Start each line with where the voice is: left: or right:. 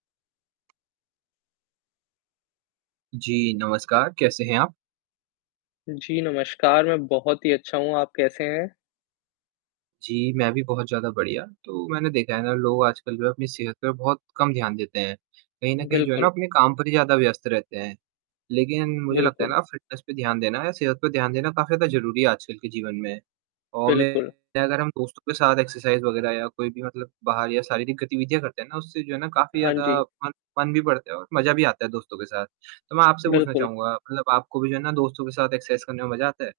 right: जी, नमस्कार। कैसे हैं आप?
left: जी, नमस्कार। मैं बहुत ही अच्छा हूँ, आप कैसे हैं?
right: जी, मैं भी बहुत ज़्यादा बढ़िया। तो मैंने देखा है ना लोग आजकल भी अपनी सेहत पे बहुत कम ध्यान देते हैं। कहीं न कहीं जो है
left: बिल्कुल।
right: ना, वो अपने काम पर ही ज़्यादा व्यस्त रहते हैं। लेकिन मुझे लगता है
left: बिल्कुल।
right: ना, अब फ़िटनेस पे ध्यान देना या सेहत पे ध्यान देना काफ़ी ज़्यादा ज़रूरी है आजकल के जीवन में। और मैं
left: बिल्कुल।
right: अगर हम दोस्तों के साथ एक्सरसाइज़ वगैरह या कोई भी मतलब बाहर या शारीरिक गतिविधियाँ करते हैं ना उससे जो है ना, काफ़ी
left: हाँ जी।
right: ज़्यादा फ़न फ़न भी बढ़ता है और मज़ा भी आता है दोस्तों के साथ। तो मैं आपसे पूछना
left: बिल्कुल।
right: चाहूँगा, मतलब आपको भी जो है ना, दोस्तों के साथ एक्सरसाइज़ करने में मज़ा आता है?